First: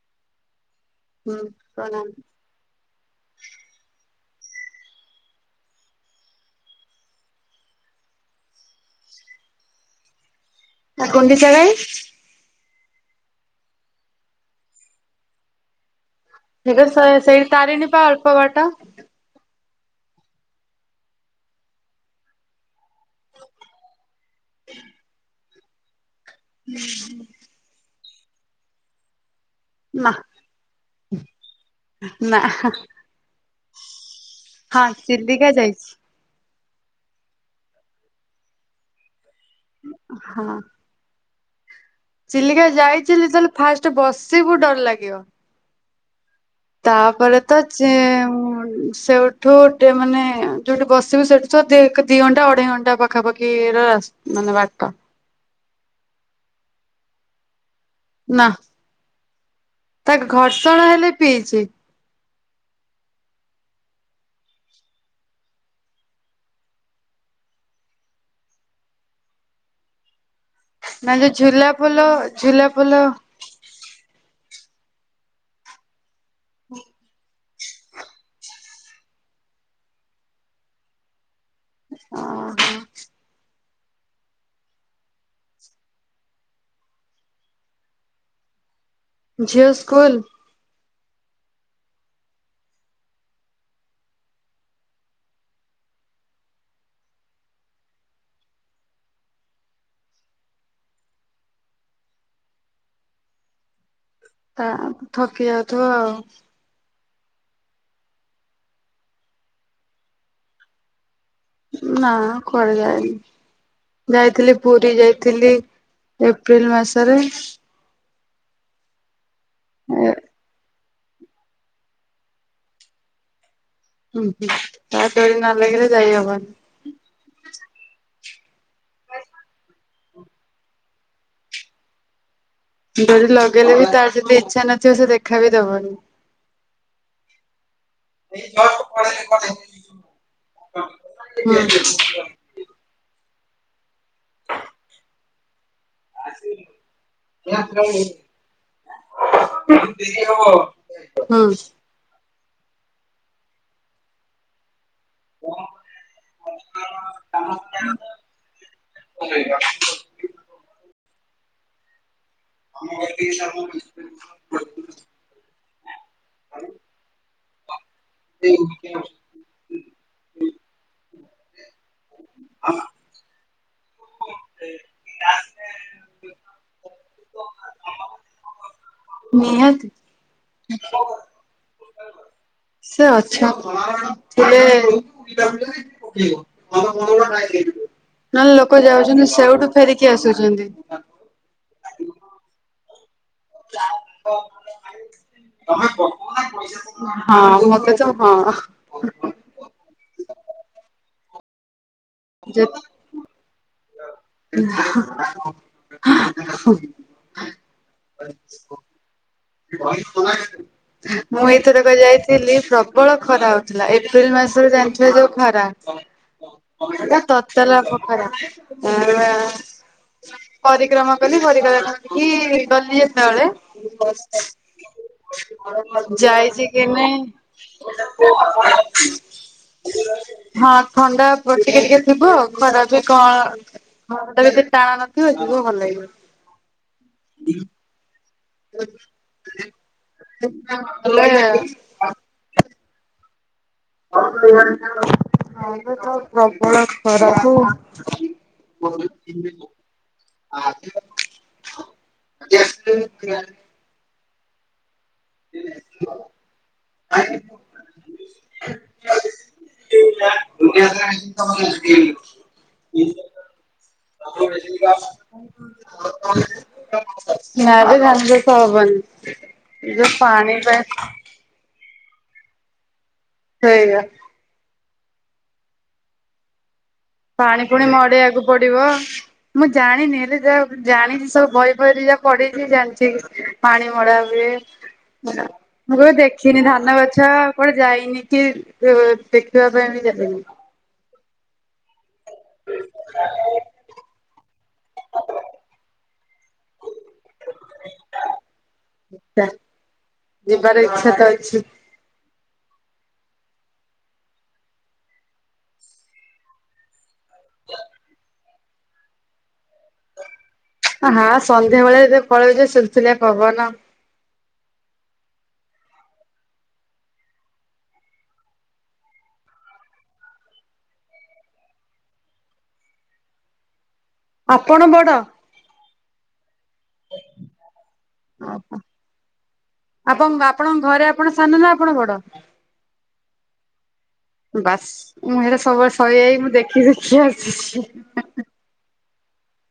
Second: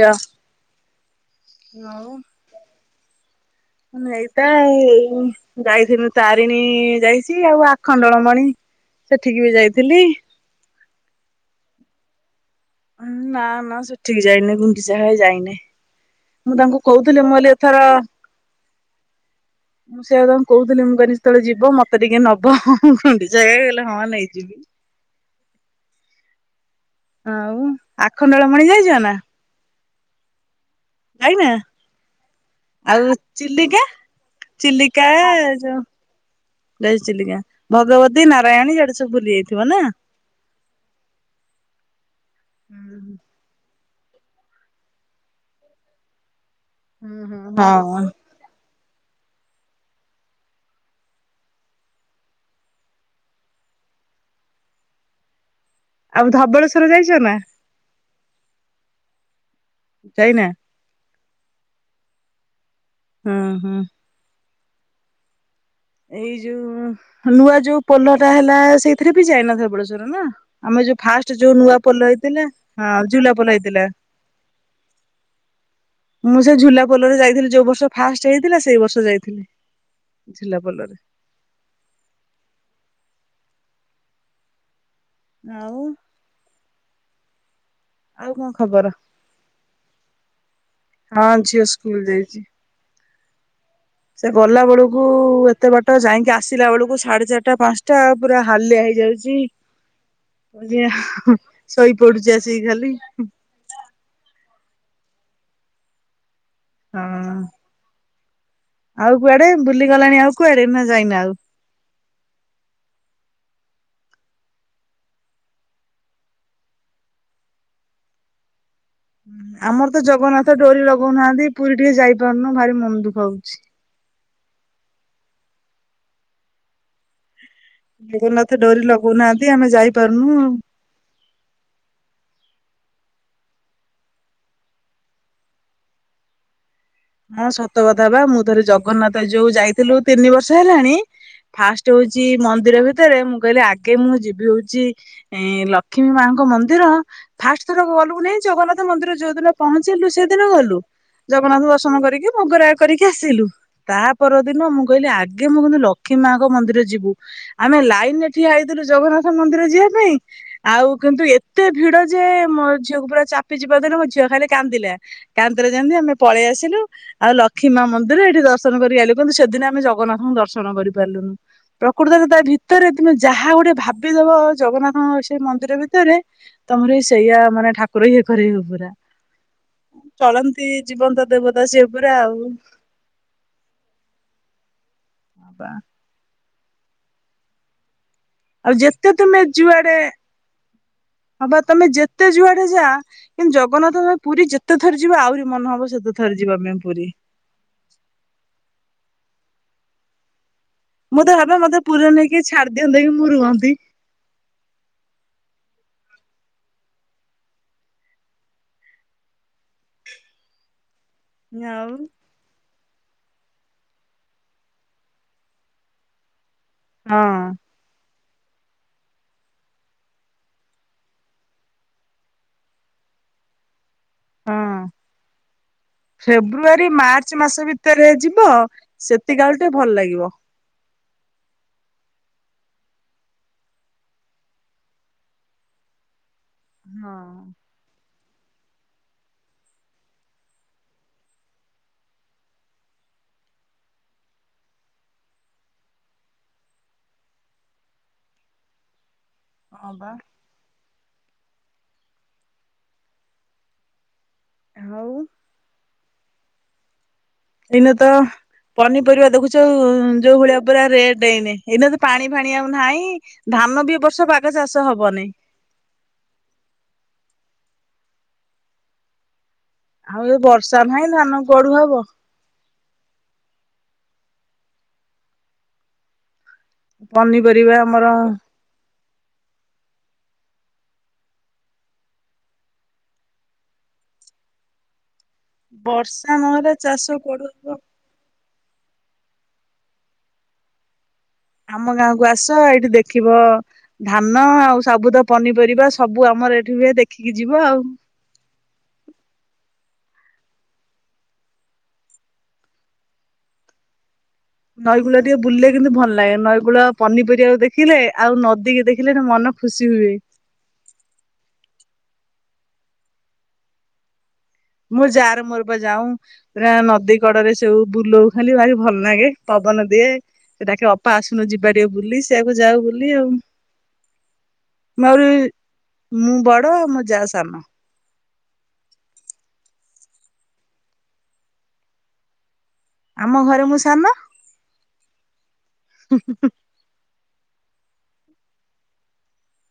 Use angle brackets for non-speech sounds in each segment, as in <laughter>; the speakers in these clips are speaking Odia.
ୟା। ହୁଁ ପ୍ରଣାମ। ଏଇତା ଏଇ ଯାଇଥିନୁ ତାରିଣୀ ଯାଇଛି ଆଉ ଆଖଣ୍ଡଳମଣି ସେଠିକି ବି ଯାଇଥିଲି। ଆ ଗୁଣ୍ଡିଚା ଘାଇ। ଉଁ ନା ନା ସେଠିକି ଯାଇନି ଗୁଣ୍ଡିଚା ଘାଇ ଯାଇନି। ମୁଁ ତାଙ୍କୁ ସେଟା କହୁଥିଲି ମୁଁ ସେଇଠି କହିଲି ଏଥର ତାରିଣୀ ପା ଅଳ୍ପ ବାଟ। ସେୟା ତାଙ୍କୁ କହୁଥିଲି ମୁଁ କହିନି ଯେତଳେ ଯିବ ମତେ ଟିକେ ନବ <unintelligible> ଖୁଣ୍ଡିଚା ଘାଇ କହିଲେ ହଁ ନେଇଯିବି। <inaudible> ଆଉ ଆଖଣ୍ଡଳମଣି ଯାଇଛ ନା? ନା। ଯାଇନା, ନା ଆଉ ଚିଲ୍ଲିକା? ହଁ ଚିଲ୍ଲିକା ଆ ଚିଲିକା ଯୋଉ ଯାଇଛି ଯାଇଚି ଚିଲ୍ଲିକା ଭଗବତୀ ନାରାୟଣୀ ଇଆଡେ ସବୁ ବୁଲି ଯାଇଥିବ ନା। ହଁ। ଚିଲିକା ଯାଇଥିଲି ଯେତେଲେ ଫାଷ୍ଟ ବସିବୁ ଡର ଲାଗିବ। ତାପରେ ତ ହଁ ଚେଉଁ ସେଉ ଠୁ ଟେ ମାନେ ଯୋଉଠି ବସିବୁ ସେଠି ତ ଦ ଦି ଘଣ୍ଟା ଅଢେଇ ଘଣ୍ଟା ପାଖାପାଖି ର ରାସ୍ ମାନେ ବାଟ। ଆଉ ଧବଳେଶ୍ଵର ଯାଇଚ ନା? ନା ତା ଯାଇନା? ଘର୍ଷଣା ହେଲେ ପିଇଚି। ହୁଁ ହୁଁ। ଏଇ ଯୋଉ ନୂଆ ଯୋଉ ପୋଲଟା ହେଲା ସେଇଥିରେ ବି ଯାଇ ନା ଧବଳେଶ୍ୱରରେ ନା। ଆମେ ଯୋଉ ନା ଫାଷ୍ଟ ଯୋଉ ଝୁଲା ନୂଆ ପୋଲ ହେଇଥିଲା ଝୁଲା ପୋଲ ହଁ ଝୁଲା ପୋଲ ହେଇଥିଲା। ମୁଁ ସେ ଝୁଲା ପୋଲରେ ଯାଇଥିଲି ଯୋଉ ବର୍ଷ ଫାଷ୍ଟ ହେଇଥିଲା ସେଇ ବର୍ଷ ଯାଇଥିଲି। ଝୁଲା ପୋଲରେ। ଅ ହଁ। ଆଉ। ଆଉ କଣ ଖବର। ଝିଅ ସ୍କୁଲ ହଁ ଝିଅ ସ୍କୁଲ ଯାଇଚି। ସେ ଗଲା ବେଳକୁ ଏତେ ବାଟ ଯାଇଁକି ଆସିଲା ବେଳକୁ ସାଢେ ଚାରିଟା ପାଞ୍ଚଟା ପୁରା ହାଲିଆ ହେଇଯାଉଚି। ଝିଅ ଶୋଇ ପଡୁଚି ଆସିକି ଖାଲି। ତା ଥକି ଯାଉଥିବ ଆଉ। ହଁ ଆଉ କୁଆଡେ ବୁଲିଗଲଣି ଆଉ କୁଆଡେ ନା ଯାଇନ ଆଉ। ନା କୁଆଡ଼େ ଯାଇନି। ଯାଇଥିଲି ପୁରୀ ଯାଇଥିଲି ଏପ୍ରିଲ ମାସରେ। ହୁ ଆମର ତ ଏ ଜଗନ୍ନାଥ ଡୋରି ଲଗଉନାହାନ୍ତି ପୁରୀ ଟିକେ ଯାଇପାରୁନୁ ଭାରି ମନ ଦୁଃଖ ହଉଚି। ହୁଁ ହୁଁ ତା ଡୋରି ନ ଲାଗିଲେ ଯାଇ ହବନି। ଜଗନ୍ନାଥ ଡୋରି ଲଗଉନାହାନ୍ତି ଆମେ ଯାଇପାରୁନୁ ଆଉ। ଡୋରି ଲଗେଇଲେ ବି ତାର ଯଦି ଇଚ୍ଛା ନଥିବ ସେ ଦେଖା ବି ଦବନି। ହଁ ସତ କଥା ବା ମୁଁ ଥରେ ହୁଁ ଜଗନ୍ନାଥ ଯୋଉ ଯାଇଥିଲୁ ତିନି ବର୍ଷ ହେଲାଣି। ଫାଷ୍ଟ ହଉଛି ମନ୍ଦିର ଭିତରେ ମୁଁ କହିଲି ଆଗେ ମୁଁ ଯିବି ହଉଛି ଏ ଲ କ୍ଷ୍ମୀ ମାଙ୍କ ମନ୍ଦିର। ଫାଷ୍ଟ ଥର ଗଲୁ କି ନାଇଁ ଜଗନ୍ନାଥ ମନ୍ଦିର ଯୋଉ ଦିନ ପହଞ୍ଚିଲୁ ସେଦିନ ଗଲୁ। ହୁଁ। ର୍ଶନ କରିକି ଭୋଗ ରା କରିକି ଆସିଲୁ ତା ପରଦିନ ମୁଁ କହିଲି ଆ ଗେ ମୁଁ କିନ୍ତୁ ଲକ୍ଷ୍ମୀ ମାଙ୍କ ମନ୍ଦିର ଯିବୁ ଆମେ ଲାଇନରେ ଠି ଠିଆ ହେଇଥିଲୁ ଜଗନ୍ନାଥ ମନ୍ଦିର ଯିବା ପାଇଁ ଆଉ କିନ୍ତୁ ଏତେ ଭିଡ ଯେ ମୋ ଝିଅକୁ ପୁର ଚାପି ଚୁପା ଦେଲେ ମୋ ଝିଅ ଖାଲି କାନ୍ଦିଲା କାନ୍ଦିଲା ଯେମିତି ଆମେ ପଳେଇ ଆସି ଲୁ ଆଉ ଲକ୍ଷ୍ମୀ ମା ମନ୍ଦିର ଏଠି ଦର୍ଶନ କରି ଆଇଲୁ କିନ୍ତୁ ସେଦିନ ଆମେ ଜଗନ୍ନାଥଙ୍କୁ ଦର୍ ର୍ଶନ କରିପାରିଲୁନୁ ପ୍ରକୃତରେ ତା ଭିତରେ ତୁମେ ଯାହା ଗୋଟେ ଭାବ ବି ଦବ ଜଗନ୍ନାଥଙ୍କ ସେ ମନ୍ଦିର ଭିତରେ ତମର ହିଁ ସେଇଆ ମାନେ ଠାକୁର ଇଏ କରେଇବେ ପୁରା ନିହାତି ଚଳନ୍ତି ଜୀବନ୍ତ ଦେବତା ସିଏ ପୁରା ଆଉ। ସେ ଅଛ <unintelligible> ନହେଲେ ଆଉ ଲୋକ ଯେତେ ଯାଉଚନ୍ତି ତୁମେ ସେଇଠୁ ଫେରିକି ଆସୁଚନ୍ତି। ହଁ ବା ତମେ ଯେତେ ଯୁଆଡେ ଯା କିନ୍ତୁ ଜଗନ୍ନାଥ ଅ ପୁରୀ ଯେତେ ଥର ଯିବ ଆହୁରି ମନେ ହବ ସେତେ ଥର ଯିବା ପାଇଁ ପୁରୀ। ହଁ ମୋତେ ତ ହଁ। ମୁଁ ତ ଭାବେ ମତେ ପୁରା ନେଇକି ଯେ ଛାଡି ଦିଅନ୍ତି କିି ମୁଁ ରୁହନ୍ତି। ମୁଁ ଆଉ ଏଇଥରକ ଯାଇଥିଲ ଦିଲ୍ଲୀ ପ୍ରବଳ ଖରା ହଉଥିଲା ଏପ୍ରିଲ ମାସରେ ଜାଣିଥିବେ ଯୋଉ ଖରା। ହଁ ନା ତତଲା ପଖ ଆ ଆ ପରିକ୍ରମା କଲି ପରିକାର କରିକି ଗଲି ଯେତେବେଳେ ହଁ। ଆ ଯାଇଛି ଫେବୃଆରୀ କେମେ ମାର୍ଚ୍ଚ ମାସ ଭିତରେ ଯିବ ସେତିକି ଆଳୁ ଟିକେ ଭଲ ଲାଗିବ। ହଁ ଥଣ୍ଡା ବଟିକା ଟିକେ ଥିବ ଖରାପ କ ଭ ତେ କେତେ ଟାଣ ନଥିବ ଯିବ ଭଲ ଲାଗିବ। ହଁ। ହଲ ହଁ ପା ତ ପ୍ରବଳ ଖରାକୁ ହ। ହଁ ବା। ଆଜି ଆସିଥିବେ ହଉ। ଆ। ଦିନେ ତ ପନିପରିବା ଦେଖୁଛ ଉଁ ଯୋଉ ଭଳିଆ ପୁରା ରେଟ୍ ଏଇନେ ଏଇନେ ତ ପାଣି ଫାଣି ଆଉ ନାହିଁ ଧାନ ବି ଏ ବର୍ଷ ବାଗ ଚାଷ ହବନିଁ। ନାରେ ଧାନ ଚାଷ ହବନି। ଯୋଉ ଆଉ ଏ ପାଣି ବର୍ଷା ପାଇଁ ନାହିଁ ଧାନ କୁଆଡୁ ହବ? ସେଇଆ। ପାଣି ପନିପରିବା ପୁଣି ଆମର ମଡେଇବାକୁ ପଡିବ। ମୁଁ ଜାଣିନି ହେଲେ ଯାହା ଜାଣିଛି ସବୁ ବହି ବହିରେ ଯାହା ପଢେଇଛି ଜାଣିଛି ପାଣି ମଡା ହୁଏ। ହେଲା ମୁଁ କେବେ ବର୍ଷା ଦେଖିନି ନହେଲେ ଧାନ ଚାଷ ବାଛିବା କୁଆଡୁ ହବ। କୁଆଡେ ଯାଇନି କି ସେ ଦେଖିବା ପାଇଁ ବି ଯାଇନି। ଆମ ଗାଁକୁ ଆସ ଏଇଠି ଦେଖିବ ଧାନ ଆଉ ସବୁ ତ ପନିପରିବା ସବୁ ଆମର ଏଠି ହୁଏ ଦେଖିକି ଯିବ ଆଉ। ଯା ଯିବାର ଇଚ୍ଛା ତ ଅଛି ନଈକୂଳରେ ଟିକେ ବୁଲିଲେ କିନ୍ତୁ ଭଲ ଲାଗେ ନଈକୂଳ ପନିପରିବାକୁ ଦେଖିଲେ ଆଉ ନଦୀ କିି ଦେଖିଲେ ମନ ଖୁସି ହୁଏ। ଆ ହା ସନ୍ଧ୍ୟା ବେଳେ ଯଦି ପଳେଇବ ସୁଲୁସୁଲିଆ ପବନ ମୁଁ ଯାାର ମୋର ବା ଯାଉ। ପୁରା ନଦୀ କଡରେ ସବୁ ବୁଲଉ ଖାଲି ତା ଭଲ ଲାଗେ ପବନ ଦିଏ। ସେ ଡାକେ ଅପା ଆସୁନୁ ଯିବା ଟିକେ ବୁଲି ସେଆକୁ ଯାଉ ବୁଲି ଆଉ। <unintelligible> ବଡ ହେ ମୁଁ ବଡ ଆଉ ମୋ ଯା ସାନ। ଓହ ଆପଣ ଆପଣଙ୍କ ଘରେ ଆପଣ ସାନ ନା ଆପଣ ବଡ? ଆମ ଘରେ ମୁଁ ସାନ। ବାସ୍। ମୁଁ ଏଇଟା ସବୁବେଳେ ସହିଯାଇ ମୁଁ ଦେଖି ଦେଖି ଆସିଛି଼।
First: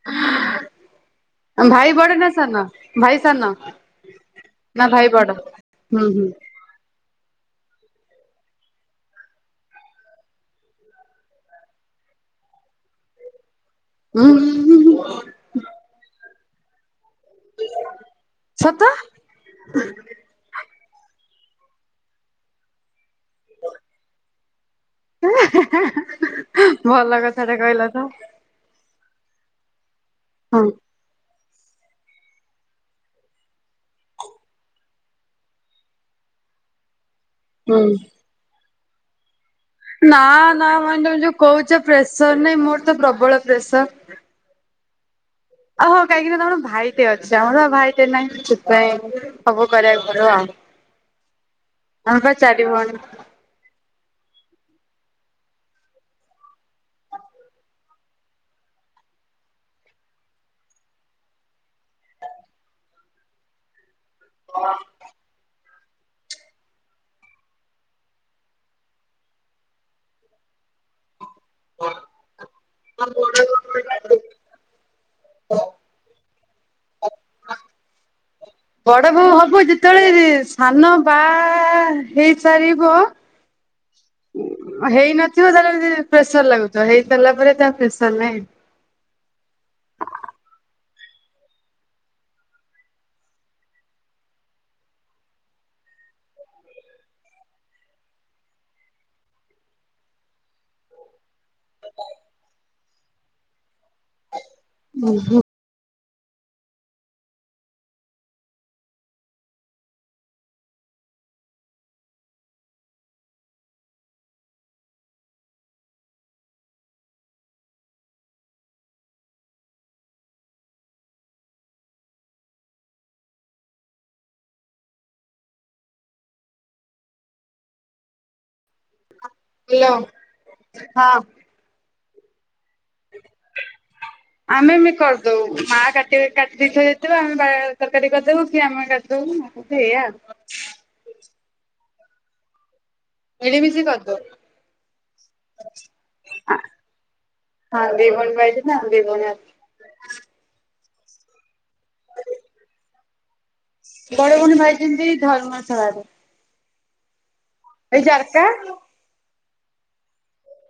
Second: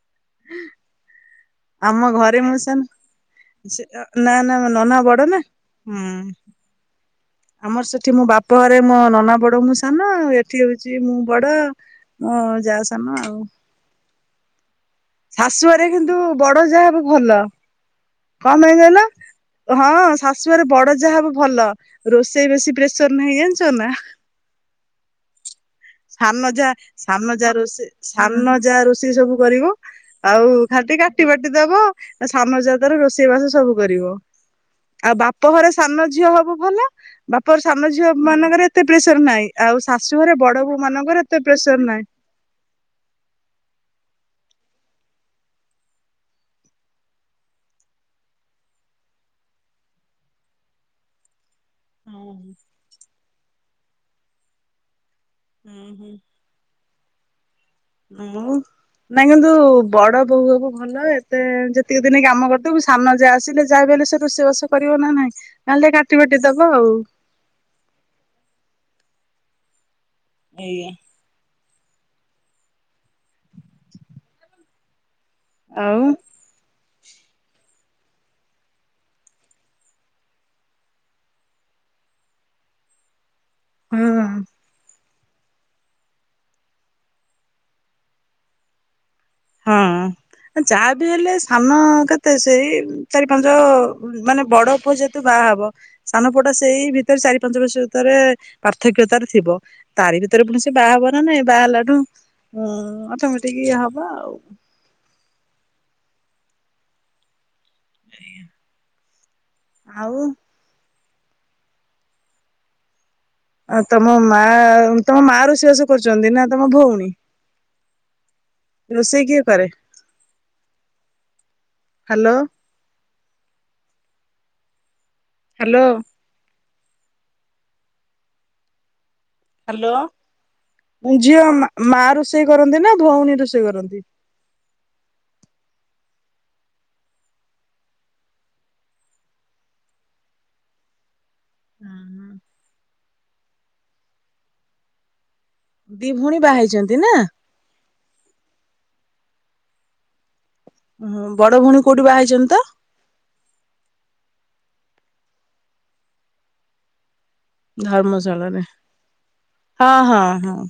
ଆ ଭାଇ ଆମ ବଡ ନା ଘରେ ମୁଁ ସାନ ଭାଇ ସାନ ନା ଭାଇ ବଡ? ହୁଁ ହୁଁ। ଆମର ସେଠି ମୋ ବାପଘରେ ମୋ ନନା ବଡ ମୁଁ ସାନ ଏଠି ହଉଛି ମୁଁ ବଡ ହଁ ଯା ସାନ ଆଉ। ହୁଁ। ହୁଁ ହୁଁ ଶାଶୁଘରେ କିନ୍ତୁ ବଡ ଯା ହବ ଭଲ। କଣ ପାଇଁ ସତ କହିଲ? ହଁ ଶାଶୁଘରେ ବଡ ଯାହା ହବ ଭଲ ରୋଷେଇ ବେଶି ପେ ସନ ନାହିଁ ଜାଣିଛ ନା? ଏଁ ହାଁ ହାଁ ହାଁ। ସାନଯା ସାନଯା ରୋଷେ ସାନ ଯା ରୋ ସିଏ ସବୁ କରିବ ଆଉ ହଁ ଖାଲି ଟିକେ କାଟି ବାଟି ଦବ ସାନଜାତାର ରୋଷେଇ ବାସ ସବୁ କରିବ। ଆଉ ବାପ ଘରେ ସାନ ଝିଅ ହବୁ ଭଲ। ବାପଘର ସାନ ହୁଁ ଝିଅ ମାନଙ୍କରେ ଏତେ ପ୍ରେସର ନାଇଁ ଆଉ ଶାଶୁ ଘରେ ବଡ ବୋହୁ ହ ତମେ ଯୋଉ କହୁଛ ପ୍ରେସର ନାଇଁ ମୋର ତ ପ୍ରବଳ ପ୍ରେସର। ଓହୋ କାହିଁକି ନା ତମର ଭାଇଟେ ଅଛି ଆମର ପା ଭାଇଟେ ନାହିଁ <inaudible> ସେଥିପାଇଁ। ସବୁ କରିବାକୁ ପଡିବ ଆଉ ହଁ ଆମେପା ଚାରି ଭଉଣୀ। ଉଁ ହୁଁ। ଁ ମୁ। ନାଇଁ କିନ୍ତୁ ବଡ ବୋହୁ ହବୁ ଭଲ ଏତେ ଯେତିକି ଦିନି କାମ କରିଥିବୁ ସାନନା ଯାଆ ଆସିଲେ ଯାହାବି ହେଲେ ସେ ରୋଷେଇ ବାସ କରିବ ନା ନାଇଁ ନହେଲେ କାଟି ବାଟି ଦବ ଆଉ। ଏଇଆ। <inaudible> ଆଉ। ବଡ ବୋହୁ ହବୁ ଯେତେବେଳେ ସାନ ବା ଆ ହେଇସାରିବ ହୁଁ। ହେଇନଥିବ ତାହେଲେ ପ୍ରେସର ଲାଗୁଥିବ ହେଇସାରିଲା ପରେ ତା ପ୍ରେସର ନାହିଁ। <inaudible> ହଁ ଯାହା ବି ହେଲେ ସାନ କେତେ ସେଇ ଚାରି ପାଞ୍ଚ ମାନେ ବଡ ପୁଅ ତ ବାହା ହବ ସାନ ପୁଅଟା ସେଇ ଭିତରେ ଚାରି ପାଞ୍ଚ ବର୍ଷ ଭିତରେ ପାର୍ଥକ୍ୟତାରେ ଥିବ। ତାରି ଭିତରେ ପୁଣି ସେ ବାହା ହବ ନା ନାଇଁ ବାହା ହେଲାଠୁ ଉଁ ଅଟମେଟିକ୍ ହ ବ ଆଉ। ହୁଁ ହୁ। ଆଗିଆଁ। ଆଉ ଆ ତମ ମା ତମ ମା ରୋଷେଇବାସ କରୁଛନ୍ତି ନା ତମ ଭଉଣୀ? ରୋଷେଇ କିଏ କରେ? ହ୍ୟାଲୋ। ହ୍ୟାଲୋ। Hello hello. ହଁ। ଝିଅ ମା ମା ରୁଷେଇ କରନ୍ତି ନା ଭଉଣୀ ରୁଷେଇ କରନ୍ତି? ଆମେ ବି କରିଦଉ। ମା କାଟି କାଟି ଦେଇଥିବ ଯେତେବେଳେ ଆମେ ବାହା ତରକାରୀ କରିଦବୁ କି ଆମେ କାଟିଦବୁ। ସେୟା ଆଉ। ମିଳିମିଶି କରଦଉ। ଦି ଭଉଣୀ ବାହା ହେଇଛନ୍ତି ନା? ହଁ ଦି ଭଉଣୀ ବାହା ହେଇଛନ୍ତି ଆମେ ଦି ଭଉଣୀ ଅଛୁ। ଓହୋ ବଡ ଭଉଣୀ କୋଉଠି ବା ହେଇଛନ୍ତି ତ? ବଡ ଭଉଣୀ ବାହାହେଇଛନ୍ତି ଧର୍ମଶଳାରେ। ଜାରକା ଧର୍ମଶାଳରେ ହଁ ହଁ ହଁ।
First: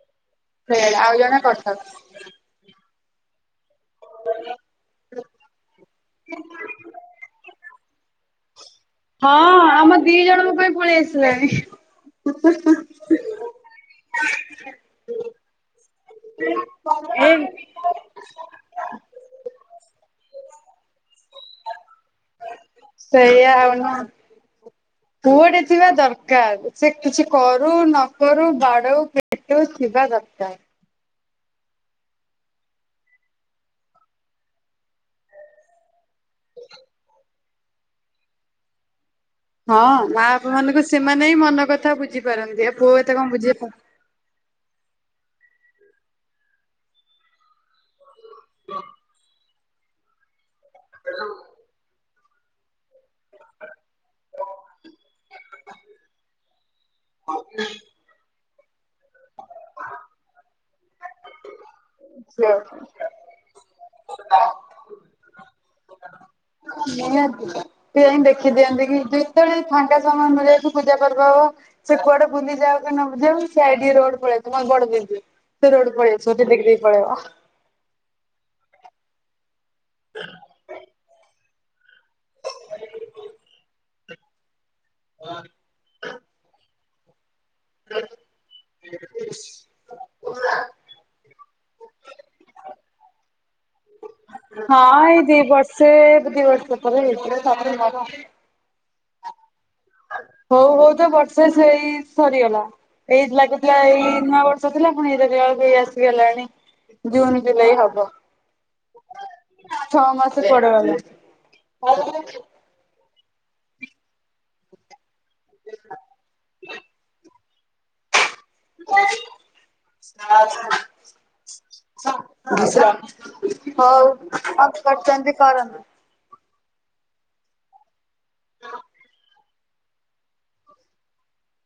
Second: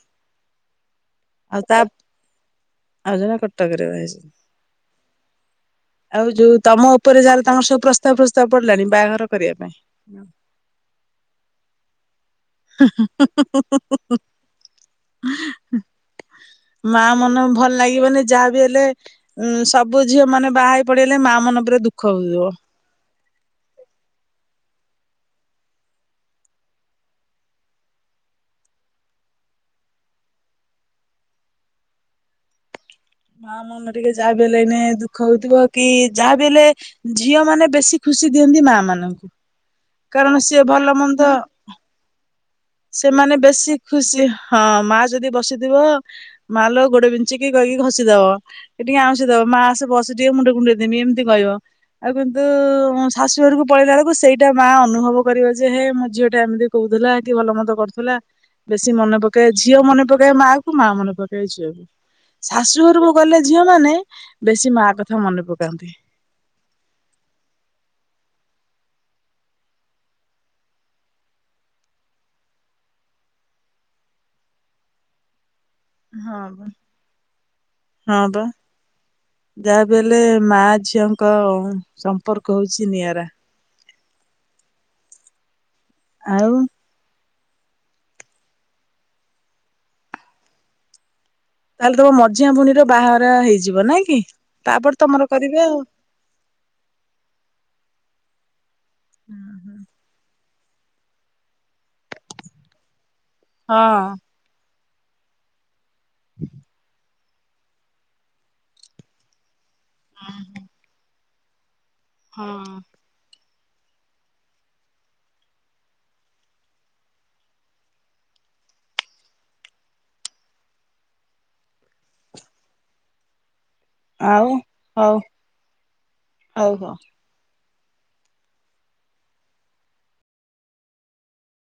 ହେଇଗଲା ଆଉ ଜଣେ ଆଉ ତା କଟକ। ଆଉ ଜଣେ କଟକରେ ବାହାହେଇଚି। <inaudible> ଆଉ ଯୋଉ ତମ ଉପରେ ଯାହାର ତାଙ୍କର ସବୁ ପ୍ରସ୍ତାବ ଫ୍ରସ୍ତାବ ପଡିଲାଣି ବାହାଘର କରିବା ପାଇଁ। ଙ୍କ ପାଇଁ ପଳେଇ ଆସିଲାଣି। <inaudible> ହୁ ହୁ ହୁ ହୁ ହୁ ହୁ ହୁ। ମା ମନ ଭଲ ଲାଗିବନି ଯାହା ବିି ହେଲେ ଉଁ ସବୁ ଝିଅ ମାନେ ବାହା ହେଇ ପଳେଇଲେ ମା ମନ ପୁରା ଦୁଃଖ ହଉଥିବ। ସେଇଆା ଆଉନା। ପୁଅ ଟା ଥିବା ଦରକାର। ସେ କିଛି କରୁ ନ କରୁ ବାଡଉ ପିଟୁ ଥିବା ଦରକାର। ମା ମନ ଟିକେ ଯାହାବି ହେଲେ ଏଇନେ ଦୁଃଖ ହଉଥୁବ କି ଯାହାବି ହେଲେ ଝି ଝିଅ ମାନେ ବେଶୀ ଖୁସି ଦିଅନ୍ତି ମା ମାନଙ୍କୁ। ହଁ ମା କାରଣ ବାପା ସିଏ ମାନଙ୍କୁ ଭଲ ସେମାନେ ମନ୍ଦ ହିଁ ମନ କଥା ବୁଝିପାରନ୍ତି। ଆ, ପୁଅ ଏତେ ସେମାନେ କଣ ବୁଝି ପା ବେଶୀ ଖୁସି ହଁ ମା ଯଦି ବସିଥିବ ମା ଲୋ ଗୋଡ ବିନ୍ଧୁଚୁକି କହିକି ଘଷିଦବ। ସେ ଟିକେ ଆଉଁସି ଦବ ମା ଆସେ ବସି ଟିକେ ମୁଣ୍ଡ କୁଣ୍ଡେଇ ଦେମି ଏମିତି କହିବ। ଆଉ କିନ୍ତୁ ଅଁ, ଶାଶୁ ଘରକୁ ପଳେଇଲା ବେଳକୁ ସେଇଟା ମା ଅନୁଭବ କରିବ। ଯେ ହେ ମୋ ଝିଅ ଟା ଏମିତି କହୁଥିଲା ହେ କି ଭଲ ମନ୍ଦ କରୁ ଥୁଲା। ବେଶୀ ମନେ ପକାଏ ଝିଅ ମନେ ପକାଏ ମା କୁ। ମା ମନେ ପକାଏ ଝିଅ କୁ। ଶାଶୁ ଘରକୁ ଗଲେ ଝିଅ ମାନେ ବେଶୀ ମା କଥା ମନେ ପକାନ୍ତି। ହଁ ନିହାତି। ଟିକେ ଯାଇଁ ଦେଖି ଦିଅନ୍ତି କି ଯେତେବେଳେ ବି ଫାଙ୍କା ସମୟ ମିଳି ଯାଉଛି, ପୂଜାପର୍ବ ହେବ। ସେ କୁଆଡେ ବୁଲିଯାଉ କି ନ ଯାଉ ସେ ଆଡି ରୋଡ୍ ପଳେଇ ଆସୁ। ନନେ ବଡ <inaudible> ସେ ରୋଡ୍ କୁ ପଳେଇ ହଁ ଆସନ୍ତେ ଦେଖି ବା ଦେଇ ପଳେଇବ। ହଁ ବା। ଯାହାବି ହେଲେ ମା ଝିଅଙ୍କ ସମ୍ପର୍କ ହଉଛି ନିଆରା। କହନି ଆଉ। <inaudible> ତାହେଲେ ତୋମ ମଝିଆ ଭଉଣୀର ବାହାଘର ହେଇଯିବ ନାଇଁ କି? ତାପରେ ତୋମର କରିବେ ଆଉ। ଏ ବୁ ଦି ବର୍ଷ। ପରେ ହେଇଯିବ, ତାପରେ ମୋର। ହୁଁ, ହୁଁ। ହଉ ହଉ ତ ବର୍ଷେ ସେଇ ସରିଗଲା। ଏଇ ଲାଗୁଥିଲା ଏଇ ନୂଆ ବର୍ଷ ଷ ଥିଲା ପୁଣି ଏଇରା ବି ଆଉ ବି ଏଇ ଆସିଗଲାଣି ଜୁନ୍ ଜୁଲାଇ ହବ। ଛଅ ମାସ କୁଆଡେ ଗଲା। ହଁ। <inaudible> <inaudible> ହଉ କଣ କରୁଚନ୍ତି ହଉ କରନ୍ତୁ। ଆଉ ହୋ।